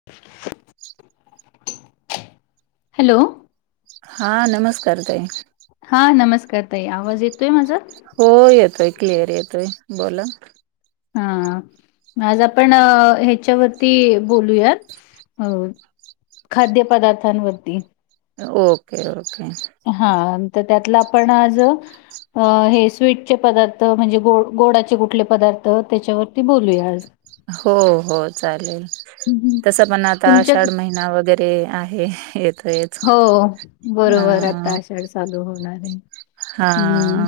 [inaudible] Hello हा नमस्कार तई हां नमस्कार ताई आवाज येतो आहे माझा हो येतोय क्लिअर येतोय बोला हा आज आपण ह्याच्यावरती बोलूयात अ खाद्य पदार्थांवरती ओके ओके हा तर त्यातलं आपण आज अ हे स्वीटचे पदार्थ म्हणजे गो गोडाचे कुठले पदार्थ त्याच्यावरती बोलूया आज हो हो चालेल हम्म तस पण आता तुमच्या आषाढ महिना वगैरे ते आहे येत य हो बरोबर आता आषाढ चालू होणार आहे हा हम्म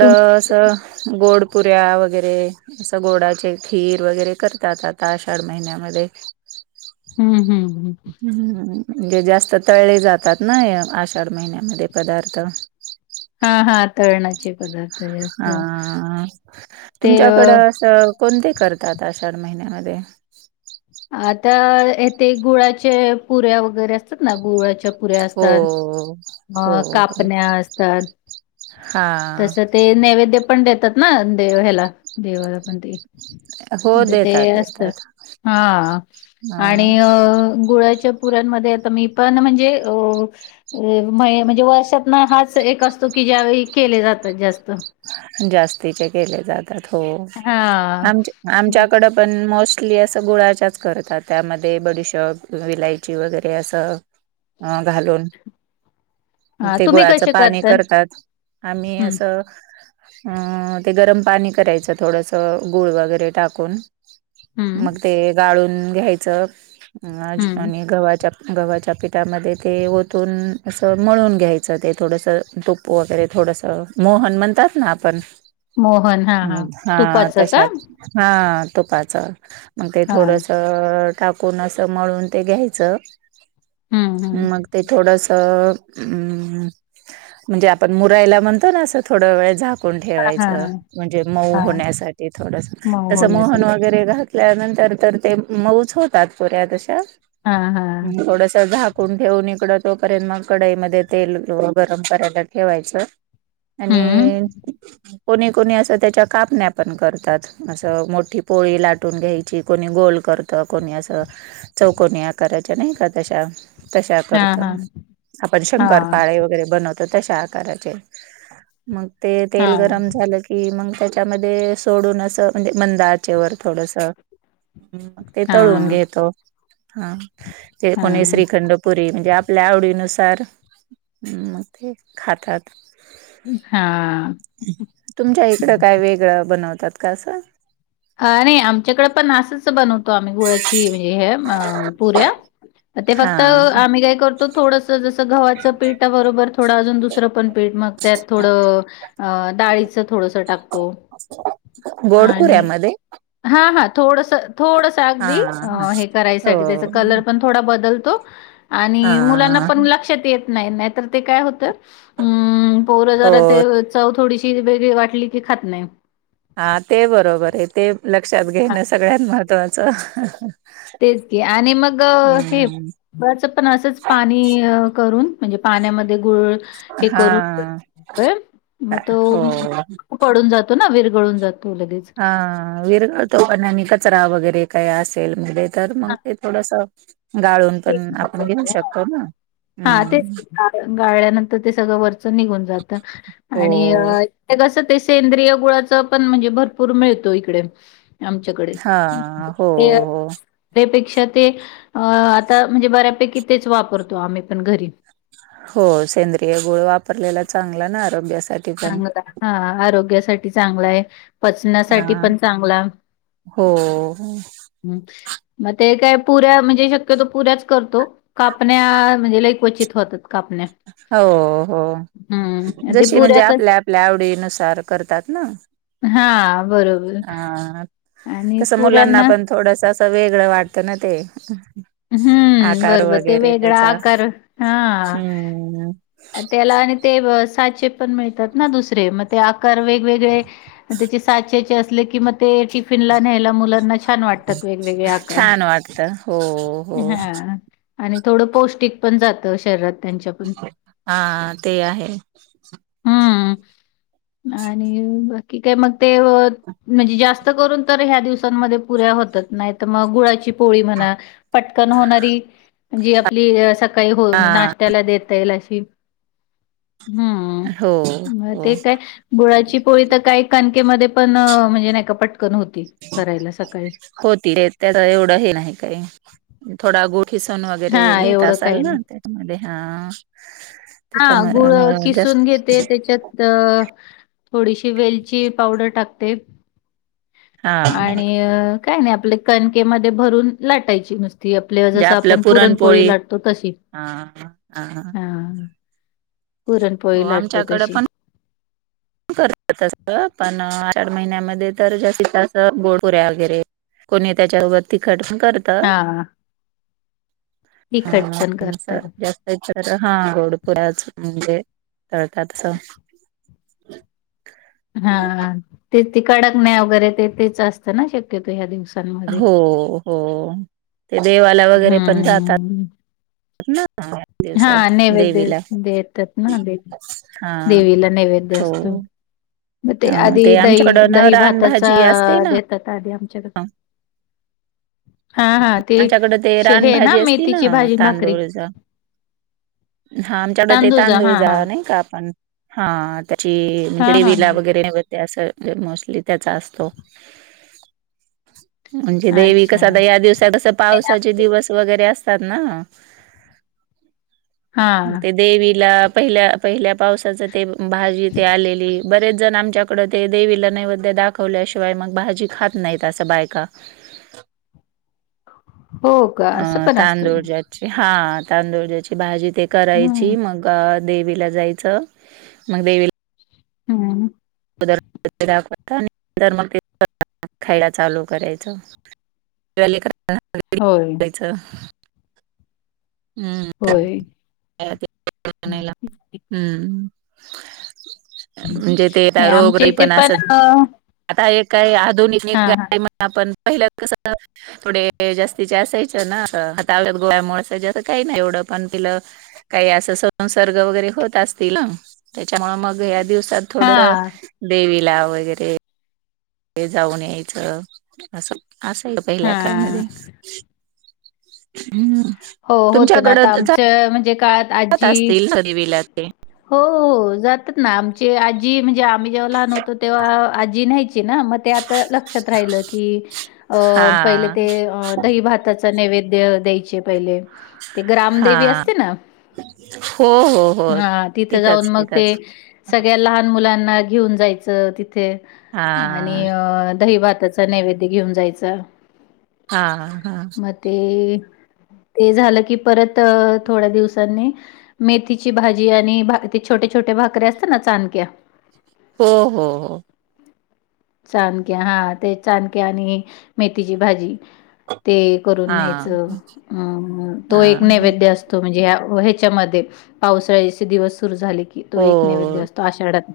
तुम गोडपुऱ्या वगैरे असं गोडाचे खीर वगैरे करतात आता आषाढ महिन्यामध्ये हम्म हम्म हम्म ह् म्हणजे जास्त तळेले जातात ना आषाढ महिन्यामध्ये पदार्थ हा हा तळणाचे पदार्थ जास्त हा ते अ तुमच्याकडं असं कोणते करतात आषाढ महिन्यामध्ये आता येथे गुळाच्या पुऱ्या वगैरे असतात ना गुळाच्या ऱ्या हो असतात हो अ हो कापण्या असतात हां तस ते नैवेद्य पण देतात ना दे ह्याला देवाला पण हो ते ते देतात असत देतात हा आणि हां गुळाच्या पुरमध्ये आता मी पण म्हणजे म्हणजे वर्षात ना हाच एक असतो की ज्यावेळी केले जातात जास्त जास्तीचे केले जातात हो हा आमच्या मग आमच्याकड पण मोस्टली असं गुळाच्याच करतात त्यामध्ये बडशप विलायची वगैरे असं ह घालून हा ते तुम्ही गुळाचं कसे पाणी करतात आम्ही हम्म असं अ ते गरम पाणी करायचं थोडस गुळ वगैरे टाकून हम्म मग ते गाळून घ्यायचं हम्म आणि गव्हाच्या गव्हाच्या पिठामध्ये ते ओतून असं मळून घ्यायचं ते थोडंसं तुप वगैरे थोडसं मोहन म्हणतात ना आपण मोहन हा तुपाचं का तशत हा तुपाच मग ते हा थोडस टाकून अस मळून ते घ्यायच हम्म हम्म मग ते थोड म्हणजे आपण मुरायला म्हणतो ना असं थोड वेळ झा हां, ठेवायच हां, हां, म्हणजे मऊ हां. होण्यासाठी थोडस मऊ तस मोहन होण्यासाठी. वगैरे घ ल्यानंतर तर ते मऊच होतात पोऱ्या तशा हां, हां. थोडश झा खून ठेवन इकडं तोपर्यंत मग कडाईमध्ये तेल गरम करायला ठेवायचं. हं. आणि कोणी कोणी असं त्याच्या कापण्या पण करतात. असं मोठी पोळी लाटून घ्यायची कोणी गोल करत कोणी असं. चौक नि आकारच आणि कदशा तशा हां, करत हां. आपण शंकर हां, पाळे वगैरे बनवतो तशा मग ते ते हां, गरम झा कि मग त्याच्यामध्ये सोडून असं म्हणजे मंद आचे वर थोडस मग ते तळून हां, घेतो हा ते कोणी हां, श्रीखंड पुरी म्हणजे आपल्या आवडीनुसार मग ते खातात. हा तुमच्या इकड काय वेगळं बनवतात का असं ह नाही आमच्याकडें पण असंच बनवत म्ही गुळाची म्हे पुऱ्या ते हा फक्त आम्ही काय करतो थोड जस गव्हाचं पेट आहे बरोबर थोडं अजून दुसरं पण पेठ मग त्यात थोडं अ डाळीचं थोडस टाकतो. गोडखुऱ्यामध्ये हा हा थोडस थोडस हा अगदी हा हे करायसाठी त्याच हो. कलर पण थोडा बदलतो आणि मुलांना हा पण लक्षात येत. नाही नाही तर ते काय होत् पोर जरा ते हो. चव थोडीशी वेगळी वाटली की खात नाही. हा ते बरोबर आहे ते लक्षात हां. घेणं सगळ्यात महत्वाचं तेच की आणि मग हेचं पण असंच पाणी करून म्हणजे पाण्यामध्ये गुळ हे करून हा. मग हो तो पडून जातो ना विरगळून जातो लगेच हा विरगळतो पण कचरा वगैरे काही असेल म्ह तर मग हां, ते थोडस गाळून पण आपण घेऊ शकतो ना, हा तेच हम्म गाळल्यानंतर ते सगळं वरच निघून जात आणि हो. कसं ते सेंद्रिय गुळाच पण म्हणजे भरपूर मिळतो इकडे, आमच्याकडे हा हो, हो, ते त्या पेक्षा ते अ आता म्हणजे बऱ्यापैकी तेच वापरतो आम्ही पण घरी हो सेंद्रिय गुळ वापरलेला चांगला ना आरोग्यासाठी पण. चांगला हा आरोग्यासाठी चांगला आहे हा पचनासाठी पण चांगला हो म मग ते काय पुऱ्या म्हणजे शक्यतो पुऱ्याच करतो कापण्या म्हणजे ल क्वचित होत. हो हो हं, ते जशी म्हणजे पुऱ्या कसं आपल्या आपल्या आवडीनुसार करतात ना, हा बरोबर अ आणि कसं मुलांना पुर्यांना पण थोडस असं वेगळं वाटतं ना ते, हं, आकार बरोबर ते वगैरे वेगळा त्याचा आकार हां. हम्म त्याला आणि ते साचे पण मिळतात ना दुसरे मग ते आकार वेगवेगळे त्याचे साचेचे असले की मग ते टिफिनला न्यायला मुलांना छान वाटतात वेगवेगळे आकार छान वाटत हो हो हा आणि थोडं पौष्टिक पण जातं शरीरात त्यांच्या पण हा ते आहे. हम्म आणि बाकी काय मग ते म्हणजे जास्त करून तर ह्या दिवसांमध्ये पुऱ्या होतच नाहीत मग गुळाची ळी म्हणा पटकन होणारी जी आपली सकाळी हो हा त्याला देता येईल अशी हो, हम्म म हो ते काय बुळाची पोळी तर काय कानकेमध्ये पण म्हणजे नाहीका पटकन होती करायला सकाळी होती रे त्या तर एवढं हे नाही काही थोडा गु खिसन हा वगैरे घेत एवढं असाल काही ना नाही. त्याच्यामध्ये हा हा त्याच्यामध्ये गुळ मग जास्त किसून घेते त्याच्यात तर थोडीशी वेलची पावडर टाकते हा आणि काय नाही आपल्या कणकेमध्ये भरून लाटायची नुस्ती आपल्या जे जस आपलं आपण पुरणपोळी लाटतो तशी हा हा हो पुरणपोळी लाटतो तशी करत तस पण चार महिन्यामध्ये तर ज तसं गोडपुऱ्या वगैरे कोणी त्याच्याबोबत तिखट पण करत हा हा तिखट पण त करतात जास्त तर हा घोडपुऱच म्हणजे तळकातस ह हा ते त कडकण्या वगैरे ते तेच असतं ना शक्यतो ह्या दिवसांमध्ये हो हो ते देवाला वगैरे पण जातात हम्म हा हा दिवसात नैवेद्य देवीला देतात ना दे हा देवीला नैवेद्य हो असतो. मग ते अ, आधी दही आमच्याकडं ना दही भाताचा रानभाजी असते ना, देतात आधी आमच्याकडे हा हा ते आमच्याकडं ते हे ना रानभाजी असती मेथीची भाजी भाकरी हा आमच्याकड ते तांदूजा तांदूळ हा हा जाव नाही का आपण हा त्याची हा म्हणजे हा हा विला वगैरे अस मोस्टली त्याचा असतो म्हणजे देवी अच्छा कस आता या दिवसा कस पावसाचे दिवस व हा देवीला पहिल्या पहिल्या पावसाच ते भाजी ते आलेली बरेच जण आमच्याकडे ते देवीला नैवद्य दाखवल्याशिवाय मग भाजी खात नाहीत असं बायका हो का अ असं पण असतं का? तांदूळज्याची हा तांदूुळज्याची भाजी ते करायची हम्म मग देला जाच मग हम् ते खायला चालू करायच [inaudible] होय च होय हम्म म्हणजे ते रोग आमच्या र इथे पण असत अ, आता एक काही आधुनिक हा निा हा आपण पहिल्या कस थोडे जास्तीचे असायचं ना हातावत गोळ्यामुळेळ असस्त काही नाही एवढं पण तिलं काही अस संसर्ग वगैरे होत असतील त्याच्यामुळे मग या दिवसात हा थोड देवीला वगैरे हे जाऊन यायचं असं असंय का पहिल्या काळमध्ये हा हं हो होत ना आता आमचं म्हणजे काय अस सरी वल्या ते हो जातात ना आमची आजी म्हणजे आम्ही जेव्हा लहान होतो तेव्हा आजी न्यायची ना मग लक्षात राहि क हा पहि भाताचा नैवेद्य द्यायचे पहिले ते ग्रामदेवी हा असते ना हो हो हो तिथे जाऊन तिथंच मग ते तिथंच सगळ्या लहान मुलांना घेऊन जायचं तिथे हा आणि अ दही भाताचा नैवेद्य घेऊन जायचं हा हा म ते झालं की परत थोड्या दिवसांनी मेथीची भाजी आणि ते छोटे छोटे भाके असतात ना चचाानक्या हो हो हो चाणक्या हा ते चादक्या आणि मेथीची भाजी ते करून हा न्यायच हा तो एक हा. नैवेद्य असत म्हणजे ह ह्याच्यामध्ये पावसाळ्याचे दिवस सुरु झाले की तो एक नैद असतो तो आशाढत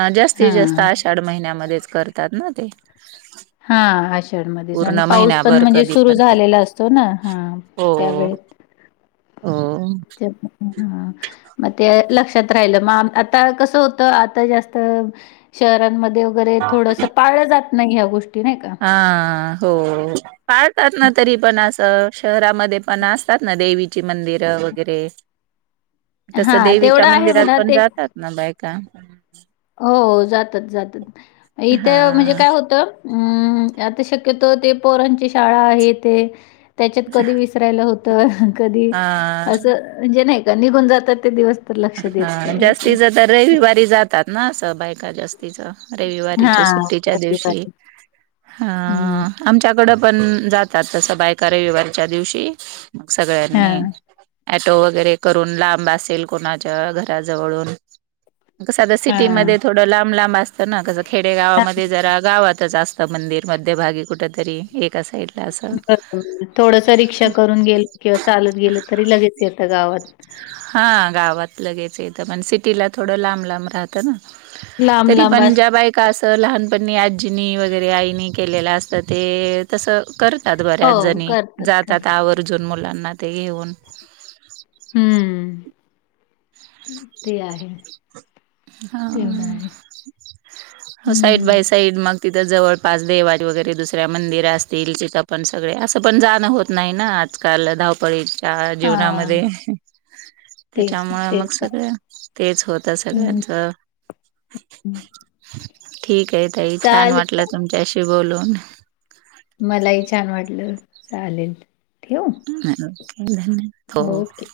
अ जास्तीत जास्त आषाढ महिन्यामध्येच करतात ना ते हा आषाढ मध्येच पूर्ण आणि पाऊस पण महिनाभर म्हणजे कधी सुरू पण झालेला असतो ना हा त्यावेळ ह हा मग ते लक्षात राहिलं मग आता कसं होतं आता जास्त शहरांमध्ये वगैरे थोडस पाळलं जात नाही ह्या गोष्टी नाही का हा हो पाळतात ना हां, तरी पण असं शहरामध्ये पण असतात ना देवीची मंदिरं वगैरे ह तस देवीच्या मंदिरात पण जातात ना बायका हो जातच जातात इथं म्हणजे हा काय होतं अम् आता शक्यतो ते पोरांची शाळा आहे ते त्याच्यात कधी विसरायला होत कधी हा असं म्हणजे नाही का निघून जातात ते दिवस तर लक्ष देत हा असं जास्तीच तर रविवारी जातात ना असं बायका जास्तीच रविवारीचे हां, सुट्टीच्या दिवशी प्रतिभाताई. अ हं. आमच्याकड पण जात तसं बायका रविवारीच्या दिवशी मग सगळ्यांनी हां, टो वगैरे करून लांब असेल कोणाच्या घराजवळून कसं आता सिटीमध्ये हां. थोडं लांब लांब असतं ना कसं खेडेगावामध्ये जरा गावातच असत मंदिर मध्यभागी कुठ तरी एक असईड बरोब थोडस रिक्षा करून गेलं किंवा चालत गेलं तरी लगेच येतं गावात हा गावात लगेचं इथ पण सिटीला थोडं लांब लांब राहतं ना तरी लांब-लांब पण ज्या असतात. बायक का असं लहानपणीणी आजीनी वगैरे आईनी केलेलं असतं ते तसं कर ात बऱ्याच हो, जणी करतात, जातात करतात. आवर्जून मुलांना ते घेऊन हम्म ते आहे तेवढं आहे. हा सईड हं. बय सईड मग तिथं जवळपास देवाात वगैरे दुसऱ्या मंदिर असतील तिथं पण सगळे असं पण जाणं होत नाही ना आ आजकाल धावपळीच्या हां. जीवनामध्ये तेच त्याच्यामुळे तेच मग सगळ तेच होतं सगळ्यां हम्म ठीक आहे तई छान चालेल वाटलं तुमच्याशी बोलून मलाही छान वाटलं चालेल ठेऊ हो ओके